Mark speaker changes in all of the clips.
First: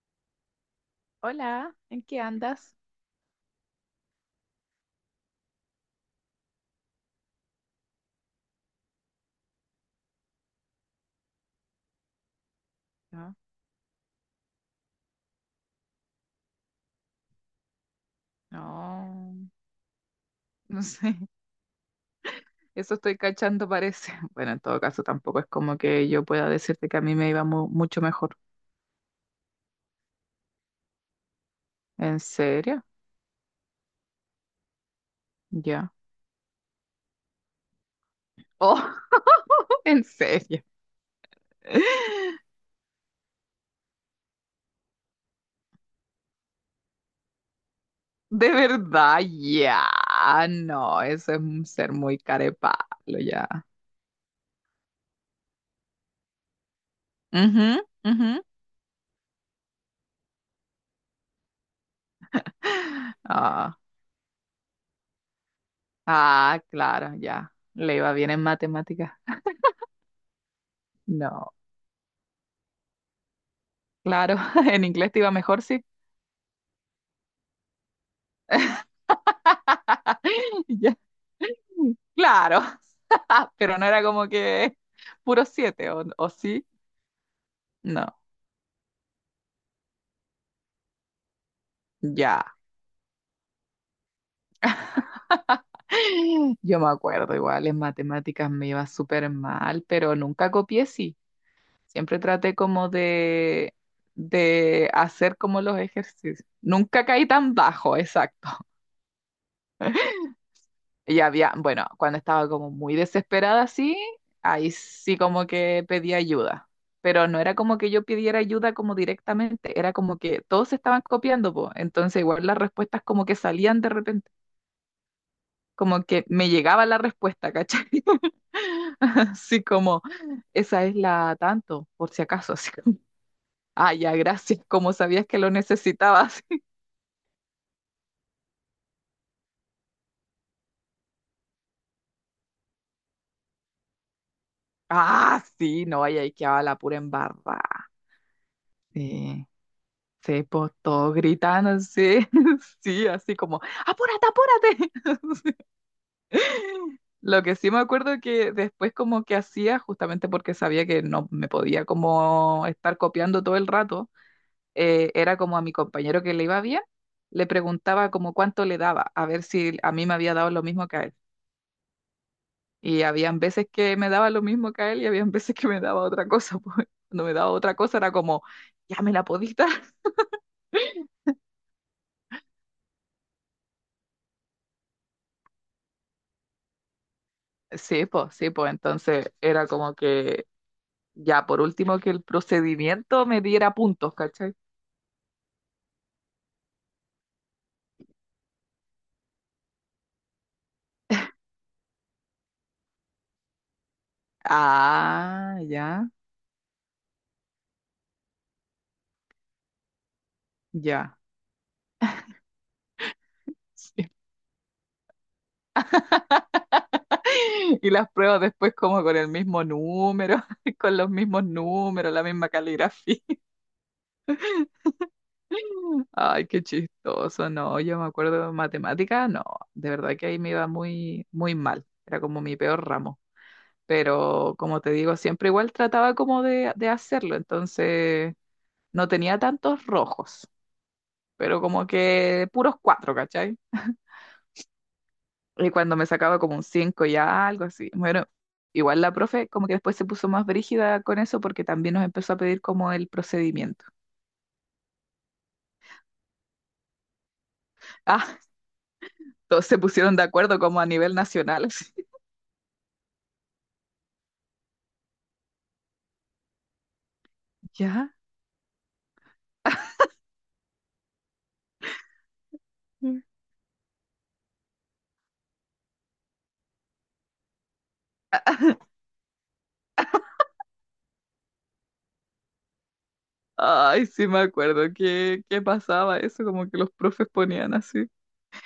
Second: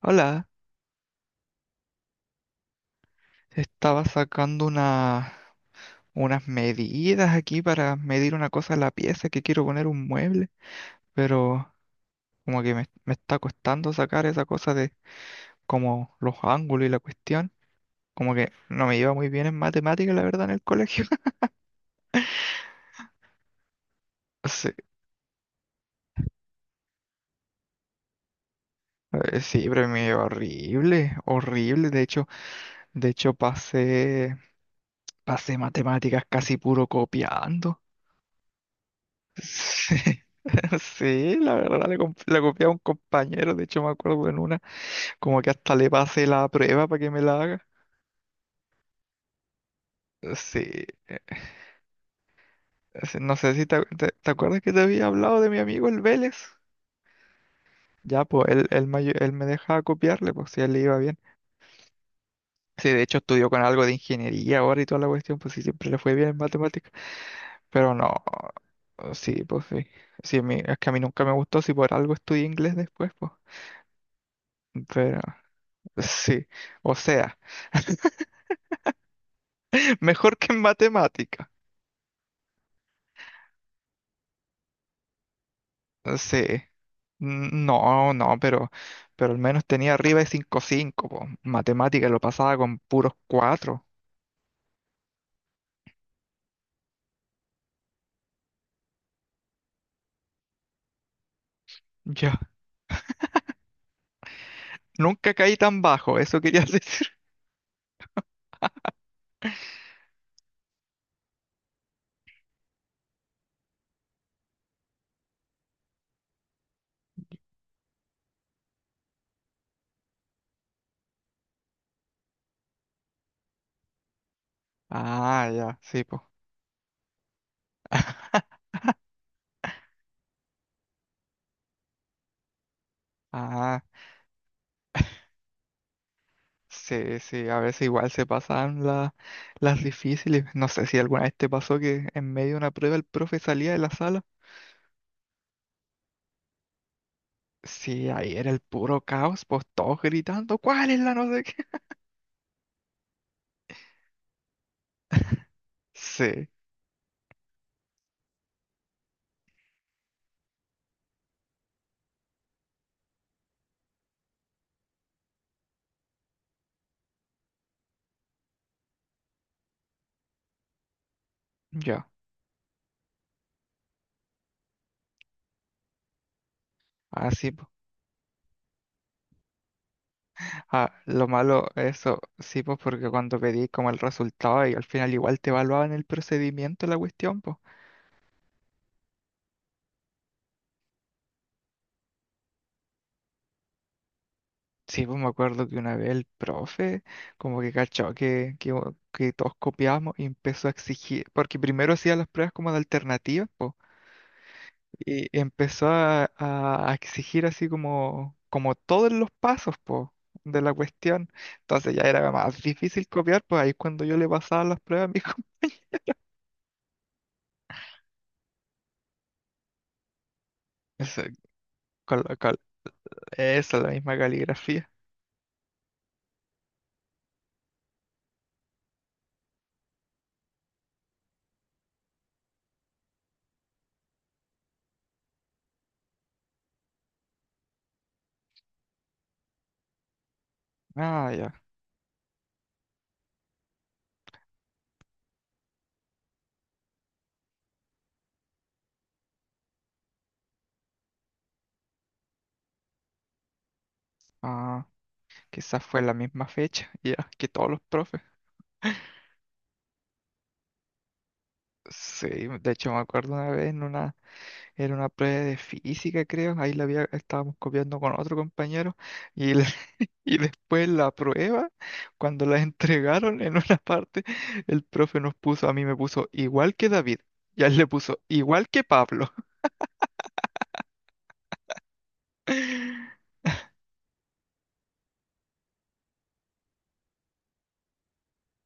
Speaker 1: Hola,
Speaker 2: Hola, ¿en qué andas?
Speaker 1: estaba sacando unas medidas aquí para medir una cosa en la pieza que quiero poner un mueble, pero como que me
Speaker 2: No,
Speaker 1: está costando sacar esa cosa de como los ángulos y la cuestión. Como que no me iba muy bien
Speaker 2: no,
Speaker 1: en matemáticas, la verdad, en el
Speaker 2: no
Speaker 1: colegio.
Speaker 2: sé. Eso estoy cachando, parece. Bueno, en
Speaker 1: Sí,
Speaker 2: todo caso, tampoco es como que yo pueda decirte que a mí me iba mucho mejor.
Speaker 1: sí, pero me iba horrible, horrible. De
Speaker 2: ¿En
Speaker 1: hecho,
Speaker 2: serio?
Speaker 1: de hecho pasé
Speaker 2: Ya.
Speaker 1: matemáticas casi puro copiando.
Speaker 2: Oh,
Speaker 1: Sí.
Speaker 2: en serio.
Speaker 1: Sí, la verdad, le copié a un compañero, de hecho me acuerdo en una. Como que hasta le pasé la prueba para que me la haga.
Speaker 2: De verdad, ya.
Speaker 1: Sí.
Speaker 2: No, eso es un ser muy
Speaker 1: Sí,
Speaker 2: carepalo,
Speaker 1: no
Speaker 2: ya.
Speaker 1: sé si ¿te acuerdas que te había hablado de mi amigo el Vélez?
Speaker 2: Ujú,
Speaker 1: Ya,
Speaker 2: ujú.
Speaker 1: pues él me dejaba copiarle, pues si a él le iba bien. Sí, de hecho estudió con
Speaker 2: Ah,
Speaker 1: algo de ingeniería ahora y toda la cuestión, pues sí, siempre le fue bien en
Speaker 2: ah,
Speaker 1: matemáticas.
Speaker 2: claro, ya.
Speaker 1: Pero
Speaker 2: Le iba
Speaker 1: no,
Speaker 2: bien en matemáticas.
Speaker 1: sí, pues sí. Sí, es que a mí nunca me
Speaker 2: No,
Speaker 1: gustó, si por algo estudié inglés después, pues.
Speaker 2: claro, en inglés te
Speaker 1: Pero
Speaker 2: iba mejor, sí.
Speaker 1: sí, o sea, mejor que en
Speaker 2: Ya.
Speaker 1: matemáticas.
Speaker 2: Claro. Pero no era como que puro siete, o
Speaker 1: Sí.
Speaker 2: sí?
Speaker 1: No,
Speaker 2: No,
Speaker 1: no, pero al menos tenía arriba de cinco punto cinco, po. Matemática lo
Speaker 2: ya.
Speaker 1: pasaba con puros cuatro.
Speaker 2: Yo me acuerdo, igual en matemáticas me iba súper mal, pero nunca copié, sí. Siempre
Speaker 1: Yo
Speaker 2: traté como de
Speaker 1: nunca
Speaker 2: hacer
Speaker 1: caí
Speaker 2: como los
Speaker 1: tan bajo, eso
Speaker 2: ejercicios.
Speaker 1: quería
Speaker 2: Nunca
Speaker 1: decir.
Speaker 2: caí tan bajo, exacto. Y había, bueno, cuando estaba como muy desesperada así, ahí sí como que pedí ayuda. Pero no era como que yo pidiera ayuda como directamente, era como que todos se estaban copiando, po. Entonces igual las respuestas como que salían de repente,
Speaker 1: Ah, ya,
Speaker 2: como
Speaker 1: sí, pues.
Speaker 2: que me llegaba la respuesta, ¿cachai? Así como, esa es la tanto, por si acaso, así como,
Speaker 1: Ah,
Speaker 2: ah, ya, gracias, como sabías que lo necesitabas.
Speaker 1: sí, sí, a veces igual se pasaban las difíciles. No sé si alguna vez te pasó que en medio de una prueba el profe salía de la sala.
Speaker 2: Ah, sí, no, ahí quedaba la pura embarrada.
Speaker 1: Sí, ahí era el puro caos,
Speaker 2: Sí.
Speaker 1: pues todos
Speaker 2: Sí,
Speaker 1: gritando,
Speaker 2: pues
Speaker 1: ¿cuál es
Speaker 2: todos
Speaker 1: la no sé qué?
Speaker 2: gritando, sí, sí, así como, apúrate, apúrate. Sí.
Speaker 1: Sí,
Speaker 2: Lo que sí me acuerdo que después como que hacía, justamente porque sabía que no me podía como estar copiando todo el rato, era como a mi compañero que le iba bien, le preguntaba como cuánto le daba, a ver si a mí me había dado lo mismo que a él.
Speaker 1: ya,
Speaker 2: Y habían veces que me daba lo mismo que a él y habían veces que me daba otra cosa, pues cuando me daba
Speaker 1: así.
Speaker 2: otra cosa era como, ya me la podí dar.
Speaker 1: Ah, lo malo, eso sí, pues porque cuando pedí como el resultado y al final igual te evaluaban el procedimiento, la cuestión, pues.
Speaker 2: Sí, pues entonces era como que ya por último que el procedimiento me diera puntos, ¿cachai?
Speaker 1: Sí, pues me acuerdo que una vez el profe como que cachó que todos copiábamos y empezó a exigir, porque primero hacía las pruebas como de alternativas, pues, y
Speaker 2: Ah,
Speaker 1: empezó a exigir así como, como todos los pasos, pues, de la
Speaker 2: ya.
Speaker 1: cuestión. Entonces ya era más difícil copiar, pues ahí es cuando
Speaker 2: Sí.
Speaker 1: yo le pasaba las pruebas a mi compañero.
Speaker 2: Y las pruebas después como con el mismo número, con los
Speaker 1: Eso,
Speaker 2: mismos números,
Speaker 1: con,
Speaker 2: la
Speaker 1: la-
Speaker 2: misma
Speaker 1: con-
Speaker 2: caligrafía.
Speaker 1: la misma caligrafía.
Speaker 2: Ay, qué chistoso, no, yo me acuerdo de matemática, no, de verdad que ahí me iba muy, muy mal, era como mi peor ramo, pero como te digo, siempre igual trataba como de hacerlo, entonces no tenía tantos rojos,
Speaker 1: Ah, ya.
Speaker 2: pero como que puros cuatro, ¿cachai? Y cuando me sacaba como un cinco ya, algo así. Bueno, igual la profe como que después se puso más brígida con eso porque también nos empezó a pedir como el procedimiento.
Speaker 1: Ah, quizás fue la misma fecha, ya, que todos los profes.
Speaker 2: Ah, todos se pusieron de acuerdo como a nivel nacional, así.
Speaker 1: Sí, de hecho me acuerdo una vez en una, era una prueba de física, creo, ahí la había, estábamos copiando
Speaker 2: ¿Ya?
Speaker 1: con otro compañero y y después la prueba, cuando la
Speaker 2: Mm.
Speaker 1: entregaron en una parte, el profe nos puso, a mí me puso igual que David y a él le puso igual que Pablo.
Speaker 2: Ay, sí me acuerdo que pasaba eso, como que los profes ponían así.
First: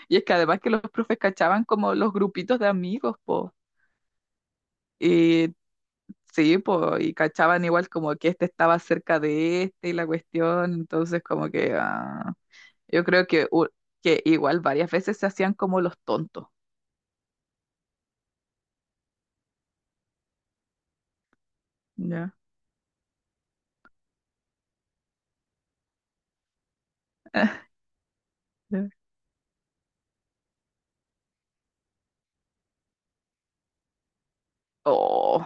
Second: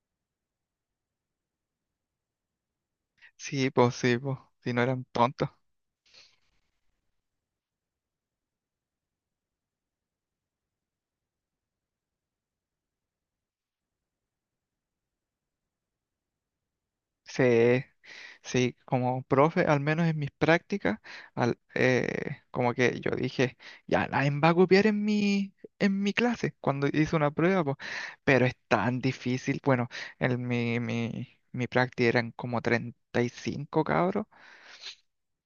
Speaker 2: Y es que además que los profes cachaban como los grupitos de amigos, po.
Speaker 1: Sí, pues, si no eran tontos.
Speaker 2: Y sí, pues, y cachaban igual como que este estaba cerca de este y la cuestión, entonces como que ah, yo creo que igual varias veces se hacían como los tontos.
Speaker 1: Sí, sí, como profe, al menos en mis prácticas,
Speaker 2: Ya.
Speaker 1: como que yo dije, ya nadie me va a copiar en mi clase cuando hice una prueba, po. Pero es
Speaker 2: Ya.
Speaker 1: tan difícil. Bueno, en mi práctica eran como 35 cabros.
Speaker 2: Oh,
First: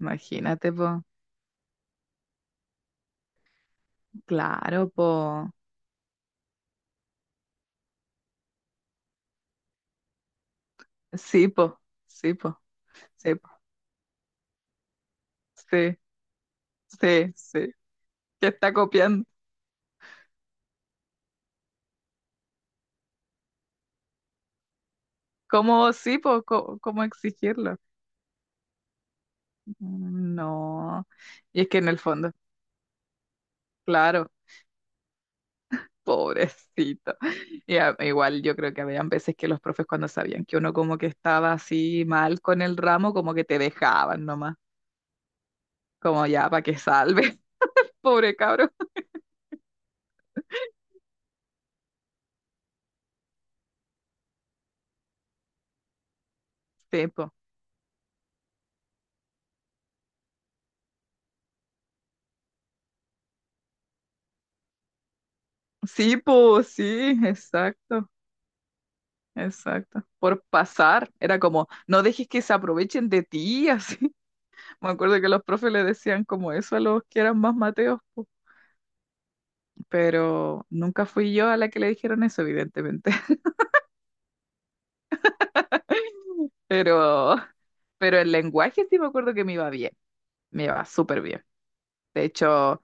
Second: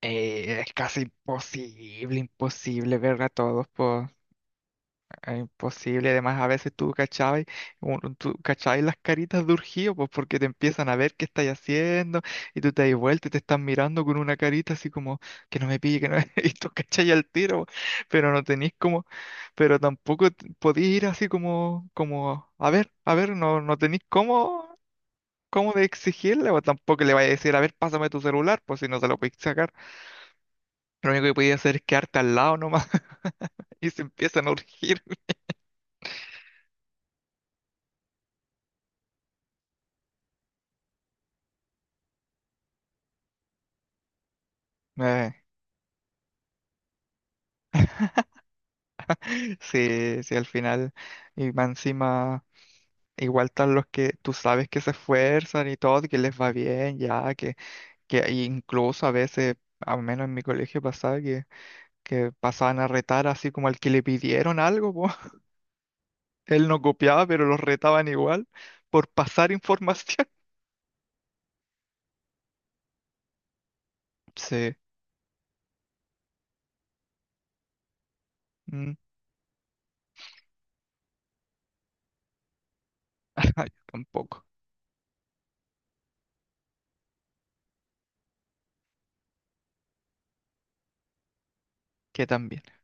Speaker 2: imagínate,
Speaker 1: Es casi
Speaker 2: po.
Speaker 1: imposible, imposible ver a todos, po.
Speaker 2: Claro,
Speaker 1: Era
Speaker 2: po.
Speaker 1: imposible, además a veces tú cachabas, tú cachabas las caritas de urgido, pues porque te empiezan a ver qué estás
Speaker 2: Sí, po.
Speaker 1: haciendo,
Speaker 2: Sí,
Speaker 1: y
Speaker 2: po.
Speaker 1: tú te das vuelta y
Speaker 2: Sí,
Speaker 1: te
Speaker 2: po.
Speaker 1: están mirando con una carita así como que no me
Speaker 2: Sí,
Speaker 1: pille, que no me. Y tú cachabas al
Speaker 2: sí,
Speaker 1: tiro,
Speaker 2: sí.
Speaker 1: pero no
Speaker 2: Que
Speaker 1: tenís
Speaker 2: está
Speaker 1: como,
Speaker 2: copiando.
Speaker 1: pero tampoco podís ir así como, como, a ver, no, no tenís cómo, cómo de
Speaker 2: ¿Cómo sí, po?
Speaker 1: exigirle, o
Speaker 2: ¿Cómo,
Speaker 1: tampoco le vayas a decir, a ver,
Speaker 2: exigirlo?
Speaker 1: pásame tu celular, pues si no se lo podís sacar.
Speaker 2: Mm, no.
Speaker 1: Lo único que podías
Speaker 2: Y es
Speaker 1: hacer
Speaker 2: que
Speaker 1: es
Speaker 2: en el
Speaker 1: quedarte
Speaker 2: fondo,
Speaker 1: al lado nomás y se
Speaker 2: claro.
Speaker 1: empiezan a urgir.
Speaker 2: Pobrecito. Igual yo creo que habían veces que los profes cuando sabían que uno como que estaba así mal con el ramo, como que te dejaban nomás, como ya para que salve, pobre cabro.
Speaker 1: Sí, sí, al final, y más encima, igual están los que tú sabes que se esfuerzan y todo, que les va bien,
Speaker 2: Sí, po.
Speaker 1: ya, que incluso a veces, al menos en mi colegio pasaba, que pasaban a retar así como al que le pidieron algo, po.
Speaker 2: Sí, po,
Speaker 1: Él no
Speaker 2: sí,
Speaker 1: copiaba, pero los retaban
Speaker 2: exacto,
Speaker 1: igual por pasar
Speaker 2: exacto.
Speaker 1: información.
Speaker 2: Por pasar, era como, no dejes que se aprovechen de ti, así.
Speaker 1: Sí,
Speaker 2: Me acuerdo que los profes le decían como eso a los que eran más mateos, po.
Speaker 1: mm,
Speaker 2: Pero nunca fui yo a la que le dijeron eso, evidentemente.
Speaker 1: ay, tampoco,
Speaker 2: Pero, pero el lenguaje sí me acuerdo que me iba bien, me iba súper bien. De
Speaker 1: que también.
Speaker 2: hecho,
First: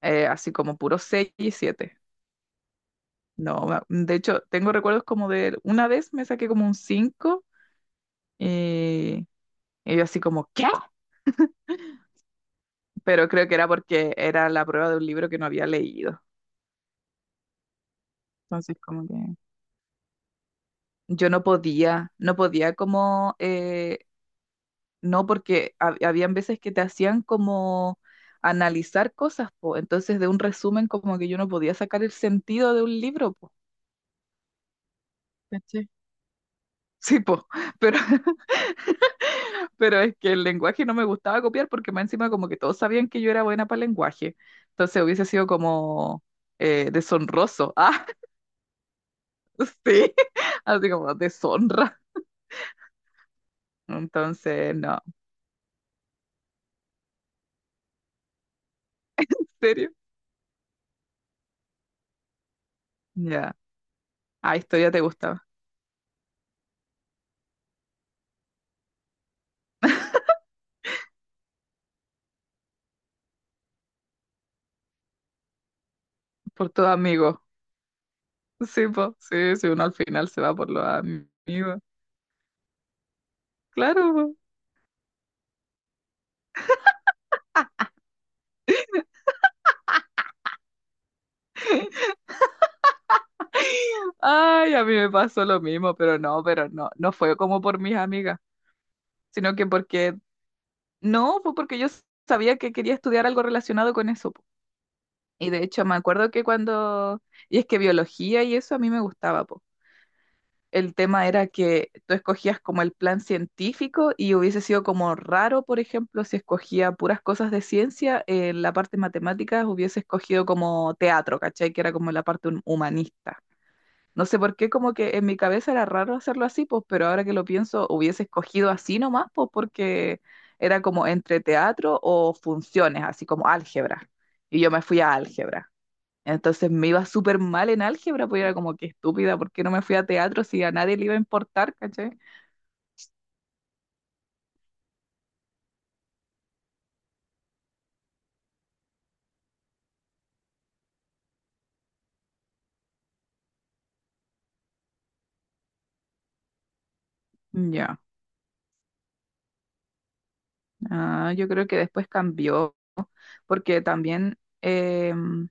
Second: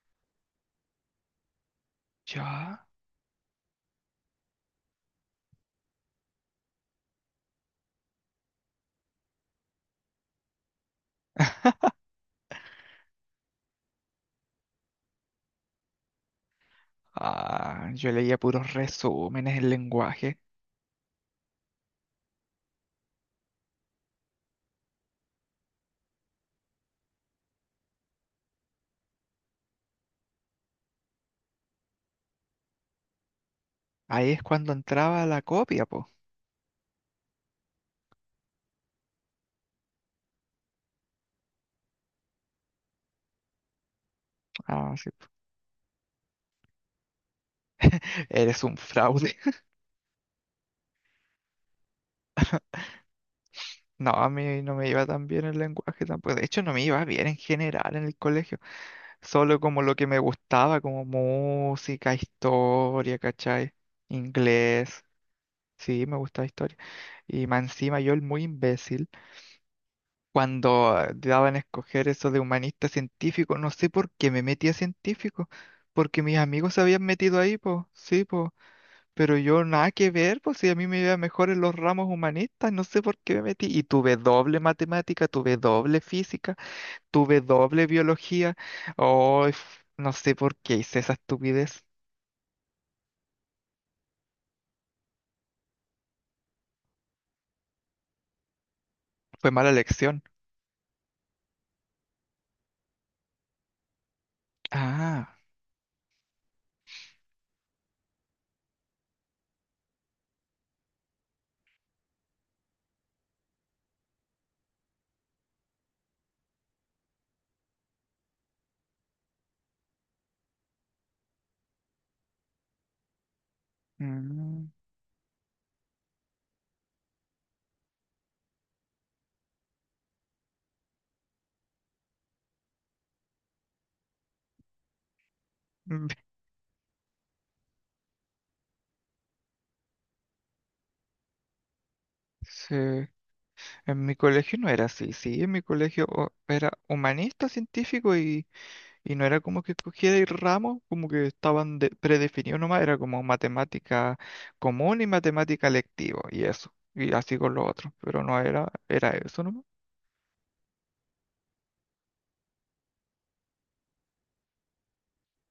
Speaker 2: así como puro 6 y siete.
Speaker 1: Ya.
Speaker 2: No, ma- De hecho, tengo recuerdos como de una vez me saqué como un 5 y, y yo así como, ¿qué? Pero creo que era porque era la prueba de un libro que no había leído.
Speaker 1: Ah, yo leía puros
Speaker 2: Entonces, como que
Speaker 1: resúmenes en lenguaje.
Speaker 2: yo no podía, no podía como no, porque habían veces que te hacían como analizar cosas, po. Entonces de un resumen como que yo no podía sacar el sentido de un libro, po.
Speaker 1: Ahí es cuando entraba la copia,
Speaker 2: ¿Cachai?
Speaker 1: po.
Speaker 2: Sí, po. Pero, pero es que el lenguaje no me gustaba copiar porque más encima como que todos sabían que yo era buena para el lenguaje.
Speaker 1: Ah,
Speaker 2: Entonces
Speaker 1: sí.
Speaker 2: hubiese sido como deshonroso.
Speaker 1: Eres un fraude.
Speaker 2: Ah, sí. Así como deshonra.
Speaker 1: No, a mí no
Speaker 2: Entonces,
Speaker 1: me
Speaker 2: no.
Speaker 1: iba tan bien el lenguaje tampoco. De hecho, no me iba bien en general en el colegio.
Speaker 2: ¿En
Speaker 1: Solo como
Speaker 2: serio?
Speaker 1: lo que me gustaba, como música, historia,
Speaker 2: Ya.
Speaker 1: ¿cachai?
Speaker 2: Ah, esto ya te
Speaker 1: Inglés.
Speaker 2: gustaba.
Speaker 1: Sí, me gustaba historia. Y más encima yo, el muy imbécil, cuando daban a escoger eso de humanista científico, no sé por qué me metí a científico. Porque mis
Speaker 2: Por
Speaker 1: amigos se
Speaker 2: tu
Speaker 1: habían metido
Speaker 2: amigo.
Speaker 1: ahí, pues. Sí, pues.
Speaker 2: Sí, po,
Speaker 1: Pero
Speaker 2: sí,
Speaker 1: yo
Speaker 2: si uno
Speaker 1: nada
Speaker 2: al
Speaker 1: que
Speaker 2: final se
Speaker 1: ver,
Speaker 2: va
Speaker 1: pues si
Speaker 2: por
Speaker 1: a
Speaker 2: los
Speaker 1: mí me iba mejor en los
Speaker 2: amigos.
Speaker 1: ramos humanistas, no sé por qué me metí. Y
Speaker 2: Claro,
Speaker 1: tuve
Speaker 2: po.
Speaker 1: doble matemática, tuve doble física, tuve doble biología. Oh, no sé por qué hice esa estupidez.
Speaker 2: Ay, a mí me pasó lo mismo, pero no, no fue como por mis amigas,
Speaker 1: Fue
Speaker 2: sino que
Speaker 1: mala
Speaker 2: porque,
Speaker 1: elección.
Speaker 2: no, fue porque yo sabía que quería estudiar algo relacionado con eso, po.
Speaker 1: Ah,
Speaker 2: Y de hecho me acuerdo que cuando, y es que biología y eso a mí me gustaba, po. El tema era que tú escogías como el plan científico y hubiese sido como raro, por ejemplo, si escogía puras cosas de ciencia, en la parte matemática hubiese escogido como teatro, ¿cachai? Que era como la parte humanista. No sé por
Speaker 1: mm,
Speaker 2: qué, como que en mi cabeza era raro hacerlo así, pues, pero ahora que lo pienso, hubiese escogido así nomás, pues, porque era como entre teatro o funciones, así como álgebra. Y yo me fui a álgebra.
Speaker 1: mm,
Speaker 2: Entonces me iba súper mal en álgebra, pues era como que estúpida, ¿por qué no me fui a teatro si a nadie le iba a importar, ¿cachai?
Speaker 1: sí. En mi colegio no era así, sí, en mi colegio oh, era humanista, científico. Y no era como que escogía de ramos, como que estaban predefinidos nomás, era como matemática común y matemática lectiva, y eso, y así con lo otro,
Speaker 2: Ya,
Speaker 1: pero no era, era eso nomás.
Speaker 2: ah, yo creo que después cambió, porque también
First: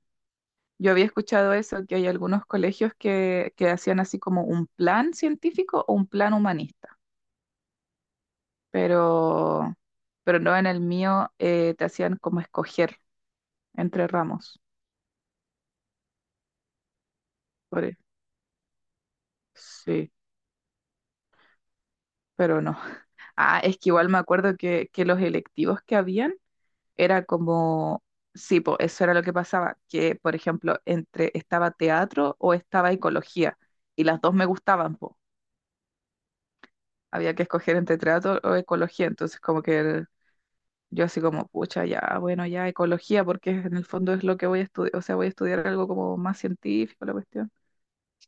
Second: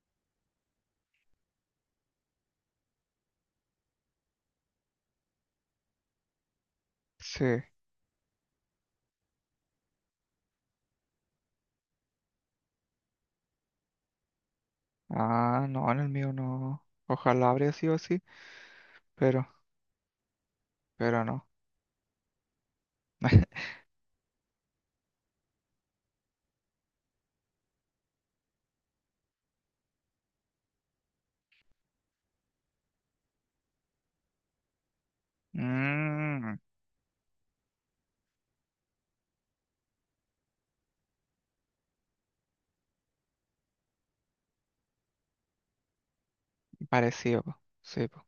Speaker 2: yo había escuchado eso, que hay algunos colegios que hacían así como un plan científico o un plan humanista,
Speaker 1: Sí.
Speaker 2: pero, pero no en el mío, te hacían como escoger entre ramos.
Speaker 1: Ah, no, en el mío no. Ojalá habría
Speaker 2: por
Speaker 1: sido
Speaker 2: e-
Speaker 1: así, pero,
Speaker 2: sí,
Speaker 1: pero no.
Speaker 2: pero no. Ah, es que igual me acuerdo que los electivos que habían era como, sí, po, eso era lo que pasaba, que por ejemplo, entre estaba teatro o estaba ecología, y las dos me gustaban, po.
Speaker 1: Mmm,
Speaker 2: Había que escoger entre teatro o ecología, entonces como yo así como, pucha, ya, bueno, ya ecología, porque en el fondo es lo que voy a estudiar, o sea, voy a estudiar algo como más científico, la
Speaker 1: parecido,
Speaker 2: cuestión.
Speaker 1: po. Sí, po.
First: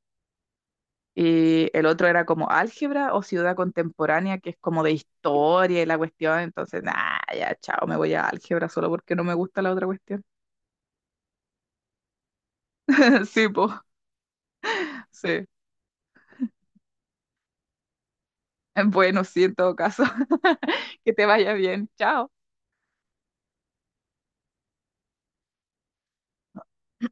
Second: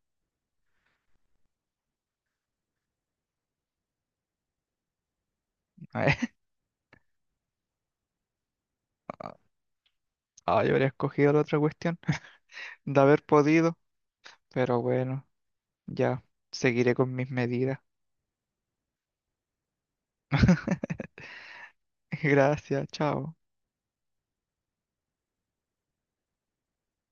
Speaker 2: Y el otro era como álgebra o ciudad contemporánea, que es como de historia y la cuestión. Entonces, nah, ya, chao, me voy a álgebra solo porque no me gusta la otra cuestión.
Speaker 1: Ah, yo habría escogido la otra cuestión de haber
Speaker 2: Sí, po,
Speaker 1: podido, pero bueno,
Speaker 2: sí.
Speaker 1: ya seguiré con mis medidas.
Speaker 2: Bueno, sí, en todo caso, que te vaya bien. Chao.
Speaker 1: Gracias, chao.